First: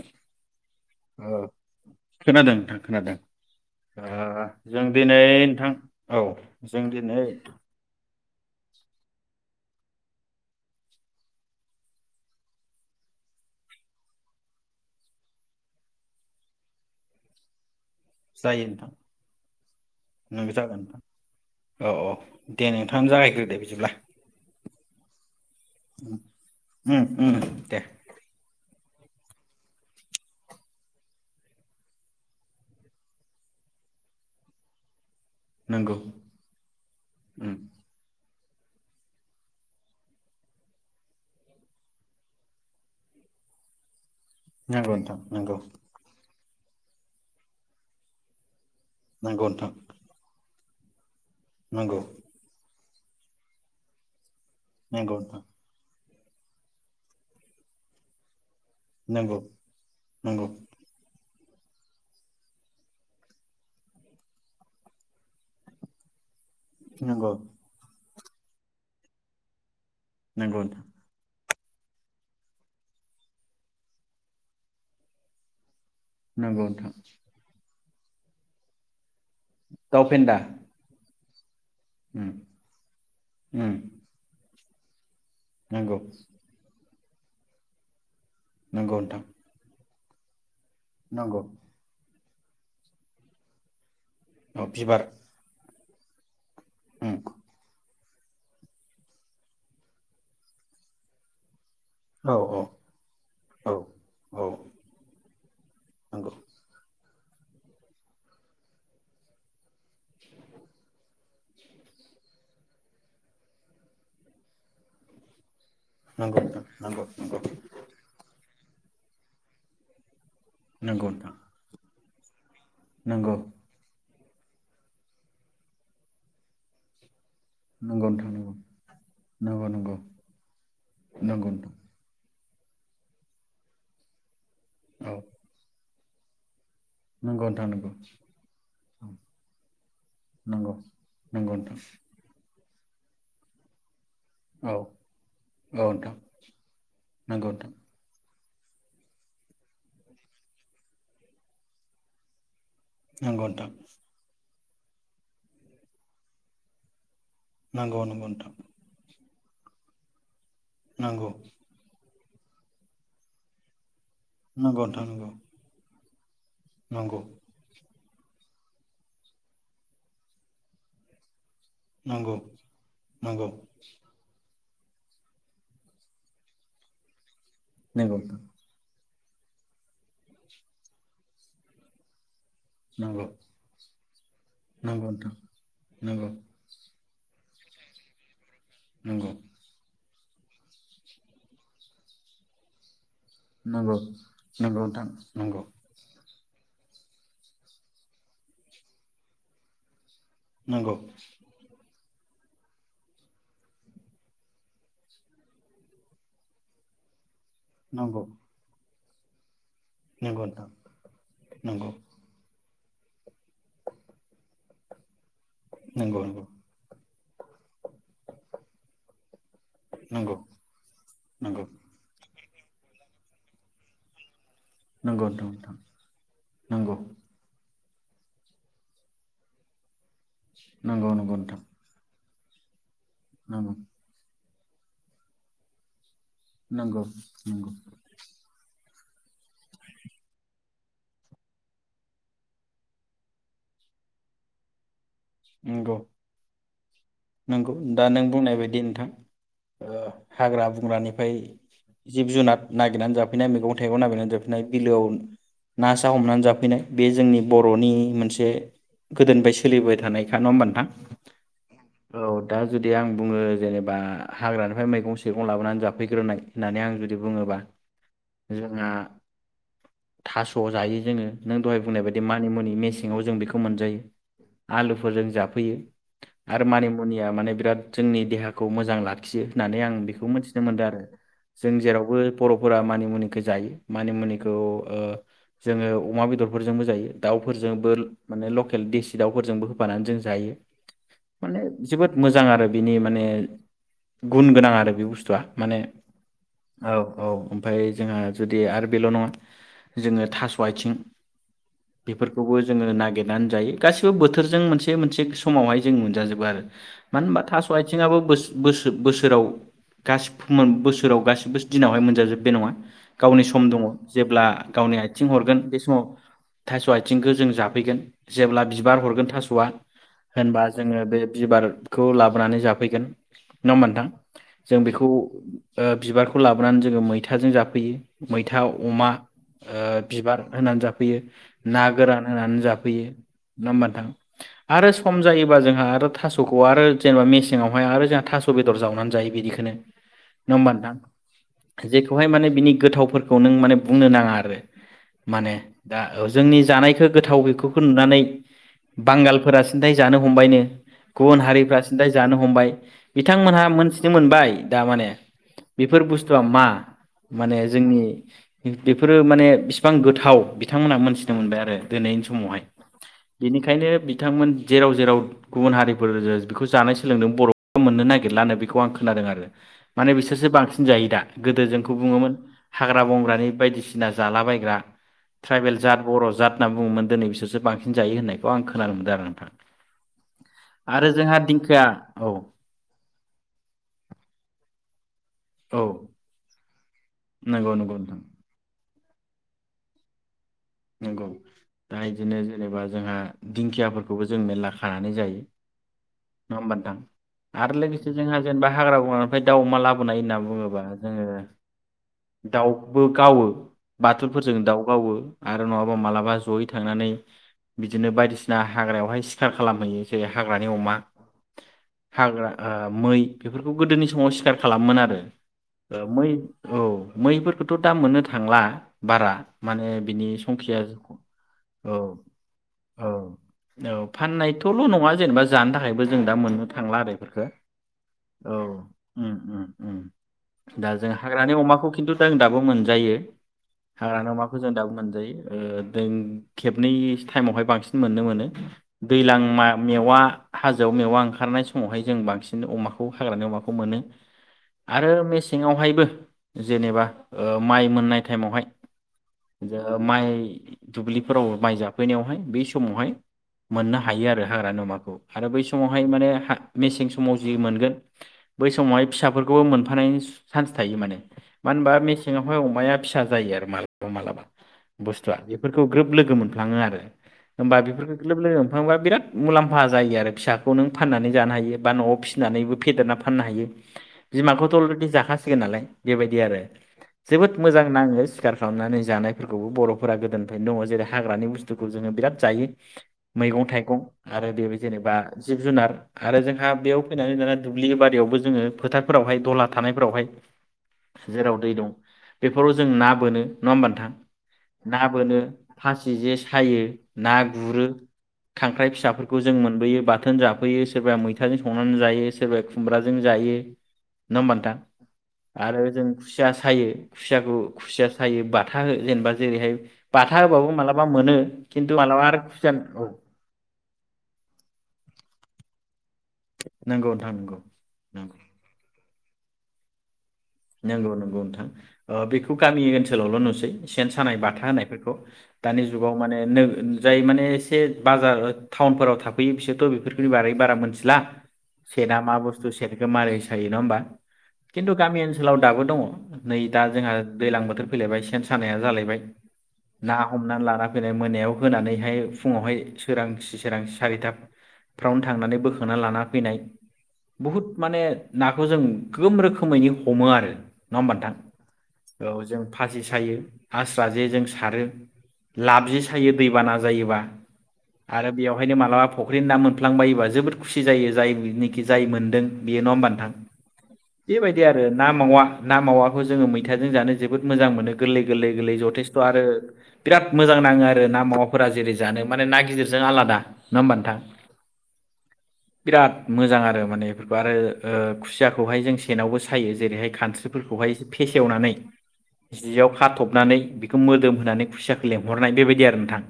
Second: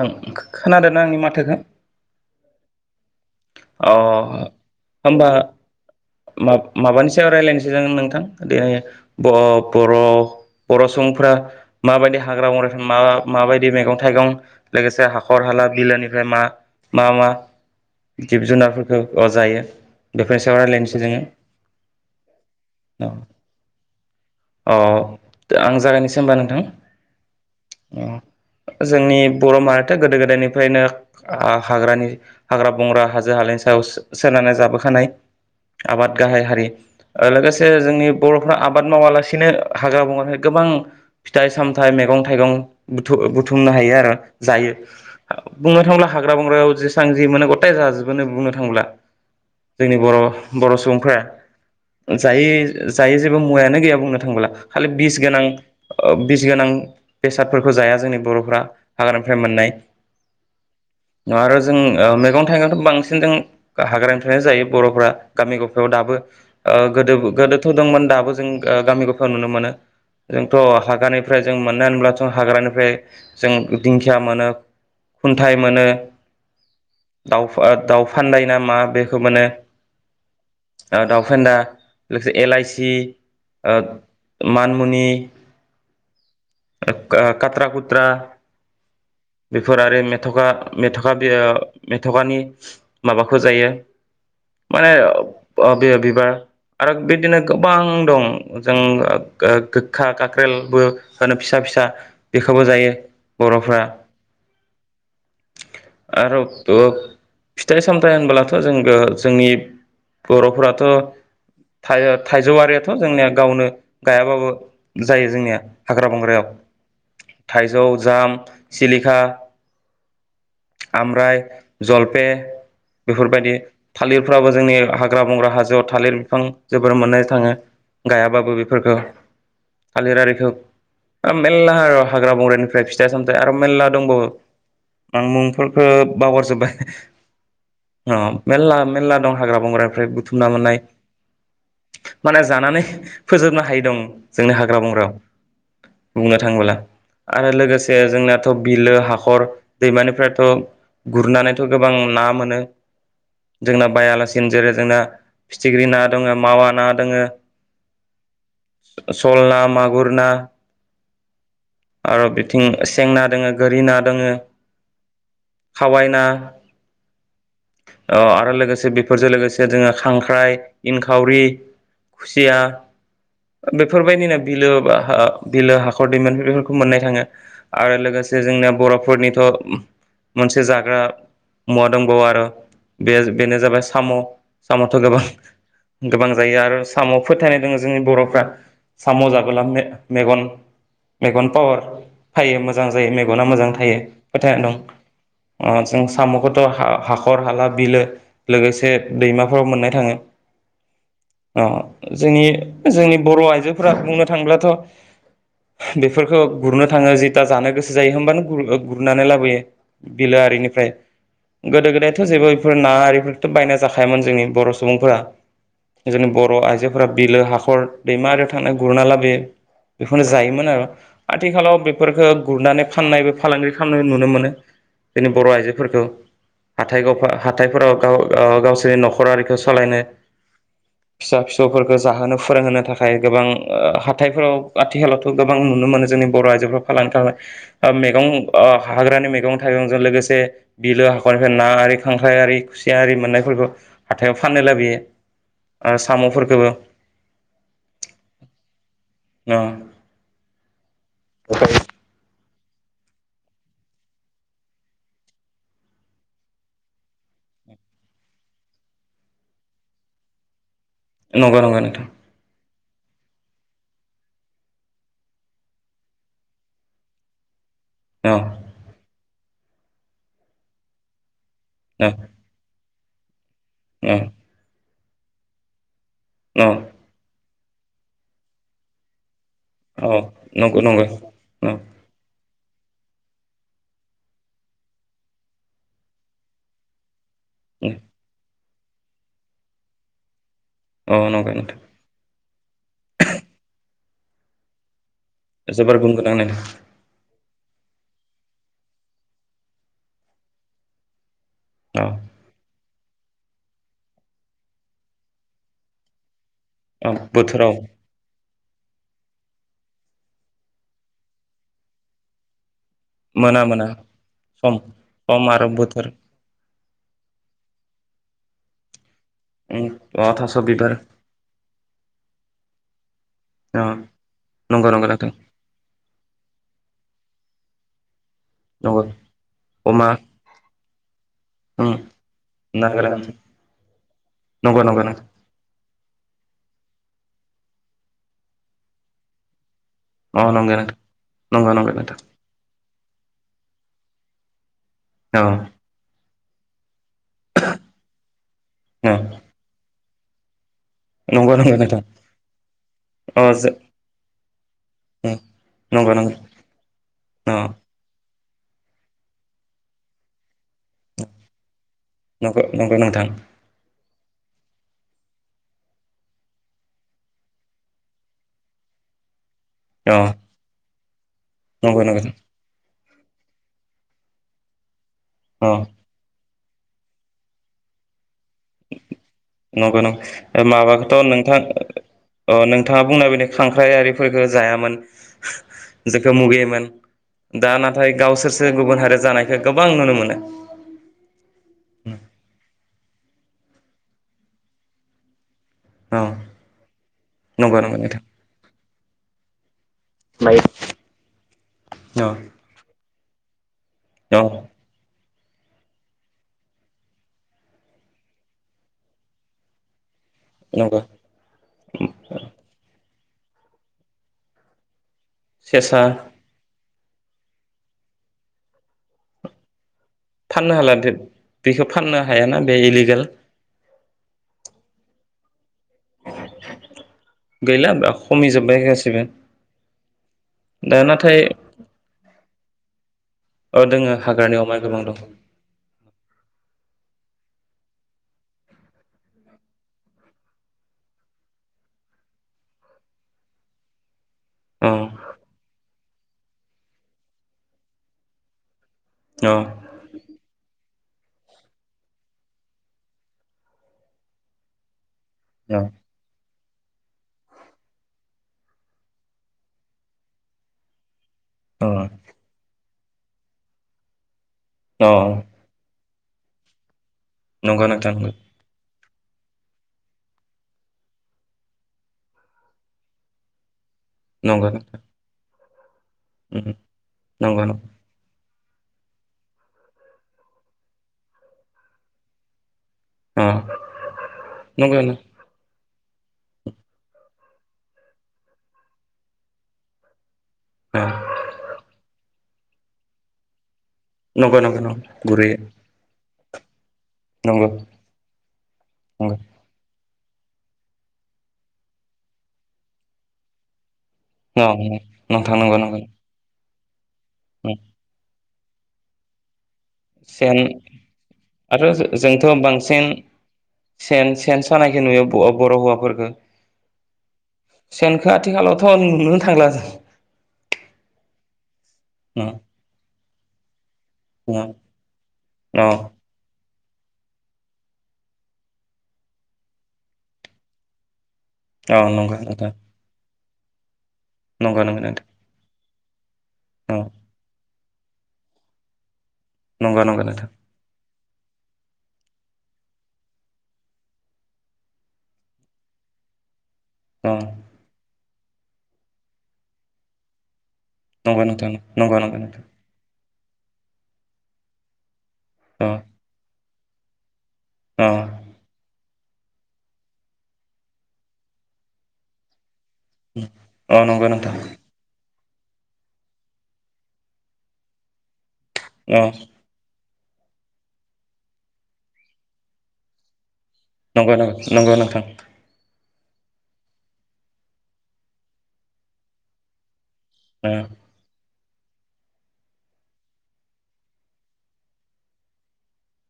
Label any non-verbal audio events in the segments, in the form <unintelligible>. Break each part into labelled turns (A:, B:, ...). A: ओं खोनादों ना आंनि
B: औ
A: माथोखौ?
B: खोनादों नोंथां खोनादों
A: अ
B: ओ जों
A: होमबा
B: दिनै नोंथां औ जों
A: माब-माबानि
B: दिनै
A: सायाव रायलायनोसै जों नोंथां दे ब र' बर' बर' सुबुंफ्रा माबायदि हाग्रा बंग्रा मा माबायदि मैगं थाइगं लोगोसे हाखर हाला बिलोनिफ्राय मा मा मा जिब
B: जायो नोंथां
A: जुनारफोरखौ अ जायो बेफोरनि
B: नों
A: सायाव
B: जागोन
A: राय्लायनोसै
B: नोंथां
A: जोङो
B: औ औ दे नोंथाङानो जागायग्रोदो बिदिब्ला
A: औ औ आं जागायनोसै होमबा नोंथां
B: उम उम दे
A: औ। जोंनि बर' माहाथो गोदो गोदायनिफ्रायनो हा-हाग्रानि हाग्रा बंग्रा हाजो हालानि सायावसो सोनारना जाबोखानाय।
B: नंगौ
A: आबाद गाहाय हारि ओ
B: उम
A: लोगोसे जोंनि बर'फ्रा आबाद मावालासिनो हाग्रा बंग्रानि गोबां फिथाइ सामथाइ मेगं थाइगं बुुथुम बुथुमनो हायो आरो। जायो
B: नंगौ नोंथां नंगौ
A: बुंनो थांब्ला हाग ग्रा बंग्रायाव जेसां जे मोनो गथाय जाजोबोनो बुंनो थांब्ला।
B: नंगौ नोंथां
A: जोंनि बर' बर' सुबुंफ्रा
B: नंगौ
A: जायै जायै जेबो मुवायानो गैया बुंनो थांबोला। खालि
B: नंगौ
A: बिस
B: नोंथां
A: गोनां ओ बिस गोनां बेसादफोरखौ जाया जोंनि बर'फ्रा हाग्रानिफ्राय
B: नंगौ
A: मोननाय
B: नंगौ।
A: आरो जों ओ मैगं थाइगंथ' बांसिन जों हाग्रानिफ्रायनो जायो बर'फ्रा गामि गफायाव दाबो ओ गोदो
B: नंगौ
A: गोदोथ' दंमोन दाबो जों गामि गफायाव नुनो मोनो जोंथ'
B: नंगौ नोंथां
A: हागानिफ्राय जों मोनो होनोब्लाथ' हाग्रानिफ्राय जों दिंखिया मोनो खुन्थाइ मोनो
B: नंगौ नोंथां।
A: दाउफा-दाउफानदाय ना मा बे खौ मोनो
B: दाउ फेन्दा
A: ओ दाउ फेन्दा
B: उम
A: लोगसे एलायसि
B: उम
A: ओ मानमुनि
B: नंगौ।
A: ओ का-कात्रा कुत्रा
B: नंगौ नोंथां
A: बेफोर आरो मे थ'खा मेथ'खा बिय
B: नंगौ
A: थ'खानि माबाखौ जायो
B: औ
A: माने
B: बिबार
A: ओब बे बिबार आरो
B: उम
A: बिदिनो गोबां दं जों गो-गोखा काक्रेलबो होनो फिसा फिसा
B: औ औ
A: बेखौबो जायो
B: औ
A: बर'फ्रा
B: औ नंगौ
A: आरो फिथाइ सामथाय होनबोलाथ' जोंबो जोंनि बर'फोराथ' थाइ-थाइजौआरियाथ' जोंनिया गावनो गायाबाबो जायो जोंनिया । हाग्रा
B: नंगौ
A: बंग्रायाव
B: नोंथां नंगौ नंगौ
A: थाइजौ जाम सिलिखा
B: नंगौ नोंथां
A: आमफ्राय जलपे
B: नंगौ
A: बेफोरबायदि थालिर फोराबो जोंनि हाग्रा बंग्रा हाजोआव थालिर बिफां जोबोर मोननाय थाङो
B: नंगौ नोंथां नंगौ
A: गायाबाबो बेफोरखौ
B: नंगौ
A: थालिर आरिखौ ओ
B: नंगौ नंगौ
A: मेल्ला
B: नोंथां
A: हाग्रा बंग्रानि फ्राय फिथाइ सामथाइ आरो मेरला दंबावो
B: औ
A: आं मुंफोरखो बाउगार जोब बाय
B: नंगौ नोंथां नंगौ
A: ओ मेरला मेरला दं हाग्रा बंग्रानिफ्राय बुथुमना
B: औ, नंगौ
A: मोननाय
B: नंगौ नोंथां
A: माने जानानै फोजोबनो हायि दं ‌। जोंनो
B: औ
A: हाग्रा बंग्रायाव
B: औ नोंथां
A: बुंनो थाङोब्ला आरो
B: नंगौ
A: लोगोसे जोंना ओ बिलो हाखर दैमानिफ्रायथ' गुरनानै थ' गोबां ना मोनो ।
B: नोंथां
A: जोंना बायालासिनो जेरै जोंना फिथिख्रि ना दङ मावा ना दङो
B: नांगौ नंगौ नोंथां।
A: सल ना, मागुर ना।
B: नोंगौ।
A: आरो बिथिं सेंना दोङो गोरि ना दोङो
B: नोंगौ नोंथां नोंगौ।
A: ना
B: नोंगौ।
A: ओ आरो लोगोसे बेफोरजों लोगोसे जोङो खांख्राइ, इनखावरि
B: नंगौ नोंथां नंगौ
A: खुसिया बेफोर बायदिनो बिलो बा बिलो हाखर दैमानिफ्राय बेफोरखौ मोननाय थाङो। आरो लोगोसे जोंनिया बर' फोरनिथ' मोनसे जाग्रा मुवा दंबावो आरो बे बेनो जाबाय साम' साम'थ' गोबां
B: नंगौ
A: गोबां जायो आरो साम' फोथायनाय दोङो जोंनि बर'फ्रा साम'
B: नंगौ नोंथां
A: जागोलांनो मेगन, मेगन पावार फायो मोजां जायो मेगना मोजां थायो
B: नंगौ
A: फोथायनाय दं
B: नंगौ नोंथां
A: ओ
B: नंगौ
A: जों थ' हाखर हाला बिलो लोगोसे दैमाफोराव मोननाय थाङो।
B: नोंगौ।
A: अ जोंनि, जोंनि बर' आइजोफोरा बुंनो थांब्लाथ' बेफोरखौ गुरनो थाङो जि दा जानो गोसो जायो होमबानो गुरो गुरनानै लाबोयो
B: नंगौ नंगौ नोंथां
A: बिलोआरिनिफ्राय
B: नंगौ
A: गोदो गोदायथ' जेबो फोर नाआरिफोरथ' बायना जाखायामोन जोंनि बर' सुबुंफोरा
B: नंगौ नोंथां नंगौ नंगौ
A: जोंनि बर' आइजोफोरा बिलो हाखर दैमा आरियाव थांनाय गुरना लाबोयो बेफोरनो
B: नंगौ
A: जायोमोन आरो
B: नंगौ
A: आथिखालाव बेफोरफोरखौ गुरनानै फाननायबो फालांगि खालामनाय नुनो मोनो।
B: नंगौ
A: जोंनि बर'
B: नोंथां
A: आइजोफोरखौ
B: नंगौ
A: हाथाय गफा हाथाय फोराव गाव गावसोरनि न'ख'रारिखौ सलायनो
B: नंगौ नंगौ
A: फिसा
B: नोंथां
A: फिसौफोरखौ जाहोनो फोरों होनो था खाय गोबां
B: नंगौ
A: ओ हाथायफोराव आथिखालावथ' गोबां नुनो मोनो जोंनि बर' आइजोफ्रा
B: नंगौ
A: फानलांनो थाखाय
B: नंगौ।
A: ओ मैगं ओ हाग्रानि मैगं थाइगंजों लोगोसे बिलो हाखरनिफ्राय ना आरि खांख्राय आरि खुसिया आरि मोननायफोरखौ हाथायाव फाननो लाबोयो। ओ साम'फोरखौबो
B: नोंगौ दा नों बुंनाय बायदि नोंथां ओ हाग्रा बुं <unintelligible> फाय जिब जुनाद नागिरनानै जाफैनाय मैगं थाइगं नागिरनानै जाफैनाय बिलोआव ना सा हमनानै जाफैनाय बे जोंनि बर'नि मोनसे गोदोनिफ्राय सोलिबाय थानायखा नङा होमबा नोंथां?
A: नंगौ नंगौ नोंथां।
B: औ दा जुदि आं बुङो जेनेबा हाग्रानिफ्राय मैगं सेगं लाबोनानै जाफैग्रोनाय होननानै आं जुदि बुङोबा
A: औ
B: जोंहा थास' जायो जोङो नों दहाय बुंनाय
A: औ
B: बायदि मानि मुनि मे सेङाव जों बेखौ मोनजायो
A: औ
B: आलु फोरजों जाफैयो आरो
A: औ
B: मानि माने बिराद जोंनि देहाखौ मोजां लाखियो। होननानै आं
A: औ
B: बेखौ मिथिनो
A: नंगौ
B: मोनदों आरो
A: नंगौ औ
B: जों जेरावबो बर'फोरा मानिमुनिखौ जायो मानिमुनिखौ जोङो ओ अमा बेदरफोरजोंबो जायो। दाउफोरजोंबो माने लकेल देसि दाउफोरजोंबो होफानानै जों जायो।
A: अ नंगौ
B: माने
A: नोंथां।
B: जोबोद मोजां आरो बिनि माने गुन गोनां आरो बे बुस्थु आ माने
A: जोबोर गुन गोनां नोंथां
B: औ औ। ओमफाय जोंहा जुदि आरो बेल नङा जोङो थास' आथिं
A: औ
B: बेफोरखौबो जोङो ना गिरनानै जायो गासिबो बोथोरजों मोनसे मोनसे समावहाय जों मोनजाजोबो आरो।
A: औ
B: मानो होनोबा थास'
A: बोथोराव
B: आथिंआबो बो सोराव बोसोराव गासिबो दिनावहाय मोनजाजोबो बे नङा। गावनि
A: मोना
B: सम दङ
A: मोना
B: जेब्ला
A: सम
B: गावनि आथिं
A: सम
B: हरगोन
A: आरो
B: बे समाव
A: बोथोर
B: थास' आथिंखौ जों जाफैगोन जेब्ला बिबार हरगोन थास'आ
A: उम अ थास'
B: होनबा
A: बिबार
B: जोङो बे खौ लाबोनानै जाफैगोन। नङा
A: अ
B: होमबा नोंथां जों
A: नंगौ
B: बेखौ
A: नंगौ नोंथां
B: बिबारखौ लाबोनानै जोङो मै थाजों जाफैयो। मैथा
A: नंगौ
B: अमा ओ
A: अमा
B: बिबार होनानै जाफैयो ना
A: उम
B: गोरान होनानै
A: ना
B: जाफैयो
A: गोरान
B: नङा होमबा नोंथां
A: नंगौ
B: आरो
A: नंगौ
B: सम
A: नोंथां
B: जायोबा जोंहा आरो थास'खौ आरो जेनेबा मेसेंयावहाय आरो जोंहा थास' बेदर जावनानै जायो बिदिखौनो
A: अ
B: नङा होनबा
A: नंगौ नंगौ
B: नोंथां
A: नंगौ नोंथां
B: जेखौहाय माने बिनि गोथावफोर खौ नों माने बुंनो नाङा आरो।
A: औ
B: माने दा जोंनि जानायखो गोथाव बेफोरखौ नुनानै
A: औ
B: बांगालफोरा सिन्थाय जानो हमबायनो गुबुन
A: नंगौ नंगौ
B: हारिफ्रा
A: नोंथां
B: सिन्थाय जानो हमबाय
A: अ
B: बिथांमोनहा
A: जो
B: मोनथिनो मोनबाय दा माने
A: उम
B: बेफोर
A: नंगौ नंगौ
B: बुस्थुआ मा
A: अ
B: माने जोंनि बेफोरो माने बिसिबां गोथाव बिथांमोनहा मोनथिनो मोनबाय आरो दिनैनि
A: नंगौ
B: समावहाय
A: नंगौ नोंथां
B: बेनिखायनो बिथांमोन जेराव जेराव गुबुन हारि बेखौ जानाय सोलोंदों बर'फोरा मोननो नागिरलानो बेखौ आं खोनादों आरो। माने
A: अ
B: बिसोरसो बांसिन जायो दा। गोदो जोंखौ
A: नंगौ नंगौ
B: बुङोमोन हा हाग्रा बंग्रानि बायदिसिना जालाबायग्रा
A: अ
B: ट्राइबेल जाद बर जाद होनना बुङोमोन दिनै बिसोरसो बांसिन जायो होननायखो
A: नंगौ <unintelligible>
B: आरो
A: हाबाखौथ
B: जोंहा
A: नोंथां
B: दिंखोआ औ
A: अ नोंथाङा बुंनायबादि खांख्राइ आरिफोरखौ जायामोन
B: औ
A: जेखौ मुगैयोमोन दा
B: नंगौ नंगौ
A: नाथाय
B: नोंथां
A: गावसोरसो गुबुन हारि जानायखौ गोबां नुनो मोनो।
B: नोंगौ दा इदिनो जेनेबा जोंहा दिंखियाफोरखौबो जों मेरला खानानै जायो।
A: औ
B: नङा होमबा नोंथां आरो
A: नंगौ नंगौ
B: लोगोसे
A: नोंथां
B: जोंहा जेनेबा हाग्रा बंग्रानिफ्राय दाउ अमा लाबोनाय होनना बुङोबा जोङो
A: औ
B: दाउबो गावो
A: औ
B: बाथुलफोरजों दाउ गावो । आरो नङाबा मालाबा जयै थांनानै बिदिनो बायदिसिना हाग्रायावहाय सिखार खालामहैयो । जेरै हाग्रानि अमा
A: नंगौ
B: हाग्रा ओ मै बेफोरखौ गोदोनि समाव सिखार खालामोमोन आरो ओ
A: सेसा
B: मै औ मैफोरखौथ दा मोननो थांला बारा माने बिनि
A: फाननो
B: संखिया
A: हाला बेखौ
B: औ
A: फाननो हायाना बे
B: औ
A: इलिगेल
B: औ फानायथल नङा जेनबा <unintelligible> थाखायबो जों दा मोन्नो थांला आरो एफोरखौ
A: गैला
B: औ
A: खमिजोब्बाय गासिबो
B: ओम ओम ओम दा जों हाग्रानि अमाखौ खिनथुजों दाबो जायो
A: ओ दोङो हाग्रानि अमा गोबां दं
B: मोनजायो ओ खेबनै टाइमावहाय बांसिन मोननो मोनो दैज्लां मेवा हाजोआव मेवा ओंखारनाय समावहाय जों बांसिन अमाखौ हाग्रानि अमाखौ मोनो
A: औ
B: आरो मेसेंआवहायबो जेनेबा ओ माइ मोननाय टाइमावहाय
A: औ
B: माइ दुब्लिफोराव माइ जाफैनायावहाय बे समावहाय मोननो हायो आरो हाग्रानि अमाखौ आरो बै
A: औ
B: समावहाय माने मेसें समाव जि मोनगोन बै समावहाय फिसाफोरखौबो मोनफानाय चान्स थायो माने मानो होनबा मेसेङावहाय अमाया फि सा जायो आरो मालाबा मालाबा
A: औ
B: बुस्थुआ बेफोरखौ ग्रोब लोगो मोनफ्लाङो आरो होमबा
A: नंगौ नोंथां
B: बेफोरफोरखौ ग्रोब लोगो मोनफ्लांबा बिराद मुलाम्फा जायो आरो फिसाखौ नों फाननानै जानो हायो बा न'आव फिसिनानैबो फेदेरना फाननो हायो
A: नंगौ नंगौ
B: बिमाखौथ' अलरेडि जाखासिगोन नालाय बेबायदि आरो जोबोद
A: नंगौ
B: मोजां नाङो सिखार खालामनानै जानाय फोरखौबो बर'फोरा गोदोनिफ्रायनो दङ जेरै हाग्रानि बुस्थुखौ जोङो बिराद जायो
A: नंगौ
B: मैगं थाइगं आरो बे
A: नंगौ
B: जेनेबा जिब जुनार आरो जोंहा बेयाव फैनानै दाना दुब्लि बारियावबो जोङो फोथारफोरावहाय दहला थानायफोरावहाय
A: नंगौ
B: जेराव दै दं बेफोराव जों ना बोनो नङा होमबा नोंथां
A: नंगौ नंगौ
B: ना बोनो
A: गुरैयै
B: फासि जे सायो ना
A: नंगौ
B: गुरो खांख्राइ
A: नंगौ
B: फिसाफोरखौ जों मोनबोयो बाथ बाथोन जाफैयो सोरबाया मैथाजों संनानै जायो सोरबाया खुमब्राजों जायो नङा होमबा
A: औ
B: नोंथां
A: नोंथां नंगौ
B: आरो
A: नंगौ
B: जों खुसिया सायो खुसियाखौ
A: उम
B: खुसिया सायोबा थाहो। जेनेबा जेरैहाय। बाथा
A: सेन
B: होबाबो माबलाबा मोनो
A: आरो
B: खिन्थु माब्लाबा आरो
A: जोंथ'
B: खुजान
A: बांसिन
B: औ।
A: सेन सेन सानायखौ नुयो बर' हौवाफोरखौ
B: नंगौ नोंथां नंगौ
A: सेनखौ
B: नंगौ
A: आथिखालावथ' नुनो। <inaudible>
B: नंगौ नंगौ नोंथां बेखौ गामि ओनसोलावल' नु सै। सेन सानाय
A: औ
B: बाथा होनायफोरखौ दानि
A: औ
B: जुगाव माने नो जाय माने एसे बाजार टाउनफोराव थाफैयो बिसोरथ' बेफोरखौनि बारै बारा मिथिला
A: औ
B: सेना
A: नंगौ
B: मा
A: नोंथां
B: बस्थु सेनखौ मारै जायो नङा होमबा।
A: नंगौ
B: खिन्थु
A: नोंथां।
B: गामि ओनसोलाव दाबो दङ। नै दा
A: औ
B: जोंहा दैज्लां बोथोर। फैलायबाय सेन सानाया जालायबाय।
A: नंगौ
B: ना
A: नंगौ नोंथां
B: हमनानै लाना फैनाय। मोनायाव होनानैहाय फुङावहाय सोरांसि सोरांसि सारिथाफ्रावनो थांनानै बोखांना लाना फैनाय।
A: अ
B: बहुत माने नाखौ जों गोम रोखोमैनो हमो आरो। नङा होमब नोंथां
A: नंगौ नंगौ नंगौ
B: औ
A: नोंथां
B: जों फासि सायो। हास्रा जे जों सारो।
A: अ
B: लाबजि सायो दैबाना जायोबा।
A: अ
B: आरो बेयावहायनो मालाबा फख्रिनि ना मोनफ्लांबायोबा जोबोद खुसि जायो जायनिखि जाय मोनदों बेयो नङा होमबा नोंथां
A: औ नंगौ नोंथां।
B: बेबायदि आरो ना मावा ना मावाखौ जोङो मैथाजों जानो जोबोद मोजां मोनो गोरलै गोरलै गोरलै जथेसथ'
A: अ
B: आरो। बिराद मोजां नाङो आरो ना मावाफोरा जेरै जानो माने ना गिदिरजों आलादा नङा होमबा नोंथां
A: नंगौ नं नंगौ नोंथां।
B: बिराद मोजां आरो माने बेफोरखौ आरो ओ खुसियाखौहाय जों सेनावबो सा यो जेरैहाय
A: औ
B: खानस्रिफोरखौहाय एसे फेसेवनानै जियाव खाथबनानै बेखौ मोदोम होनानै खुसियाखौ लेंहरनाय बेबायदि आरो नोंथां।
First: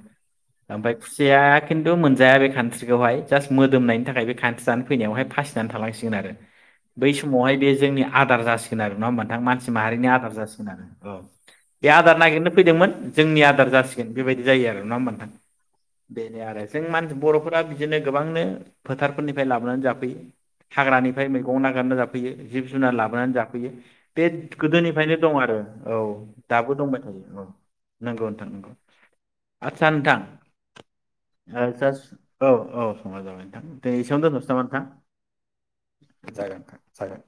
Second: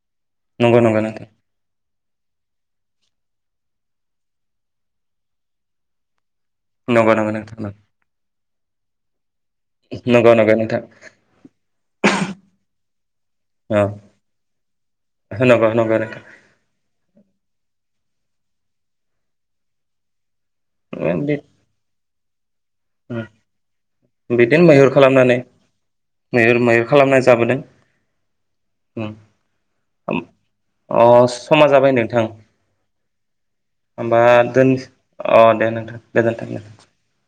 A: नंगौ
B: ओमफाय
A: नंगौ नोंथां
B: खुसियाया खिन थु मोनजाया बे कानस्रिखौहाय जास्ट मोदोमनायनि थाखाय बे कानस्रि जानो फैनायावहाय फासिनानै थालांसिगोन आरो। बै
A: नंगौ नंगौ
B: समावहाय
A: नोंथां नं
B: बे जोंनि आदार जासिगोन आरो नङा होनबा नोंथां? मान सि माहारिनि आदार
A: नंगौ नंगौ
B: जासिगोन
A: नोंथां
B: आरो। बे आदार नागिरनो फैदोंमोन जोंनि आदार
A: औ
B: जासिगोन बेबायदि जायो आरो नङा होमबा नोंथां?
A: नंगौ नंगौ नोंथां
B: बेनो आरो जों मान बर'फोर बा बिदिनो गोबांनो फोथारफोरनिफ्राय लाबोनानै जाफैयो। हाग्रानिफ्राय मैगं नागारना जाब हैयो जिब जुनार लाबोनानै जाफैयो। बेद
A: बिदिनो मैहुर
B: गोदोनिफ्रायनो दं
A: खालामनानै
B: आरो औ
A: मैहुर
B: दाबो
A: मैहुर
B: दंबाय
A: खालामना
B: थायो औ
A: जाबोदों
B: नंगौ नोंथां नंगौ आस्सा नोंथां
A: अ
B: ओ
A: समा जाबाय नोंथां
B: जास्ट औ औ समाय जाबाय नोंथां दे
A: होमबा
B: एसेयावनो दोनथ'सै नामा
A: दोन
B: नोंथां?
A: अ दे नोंथां
B: जागोन
A: गोजोन्थों
B: नोंथां जागोन।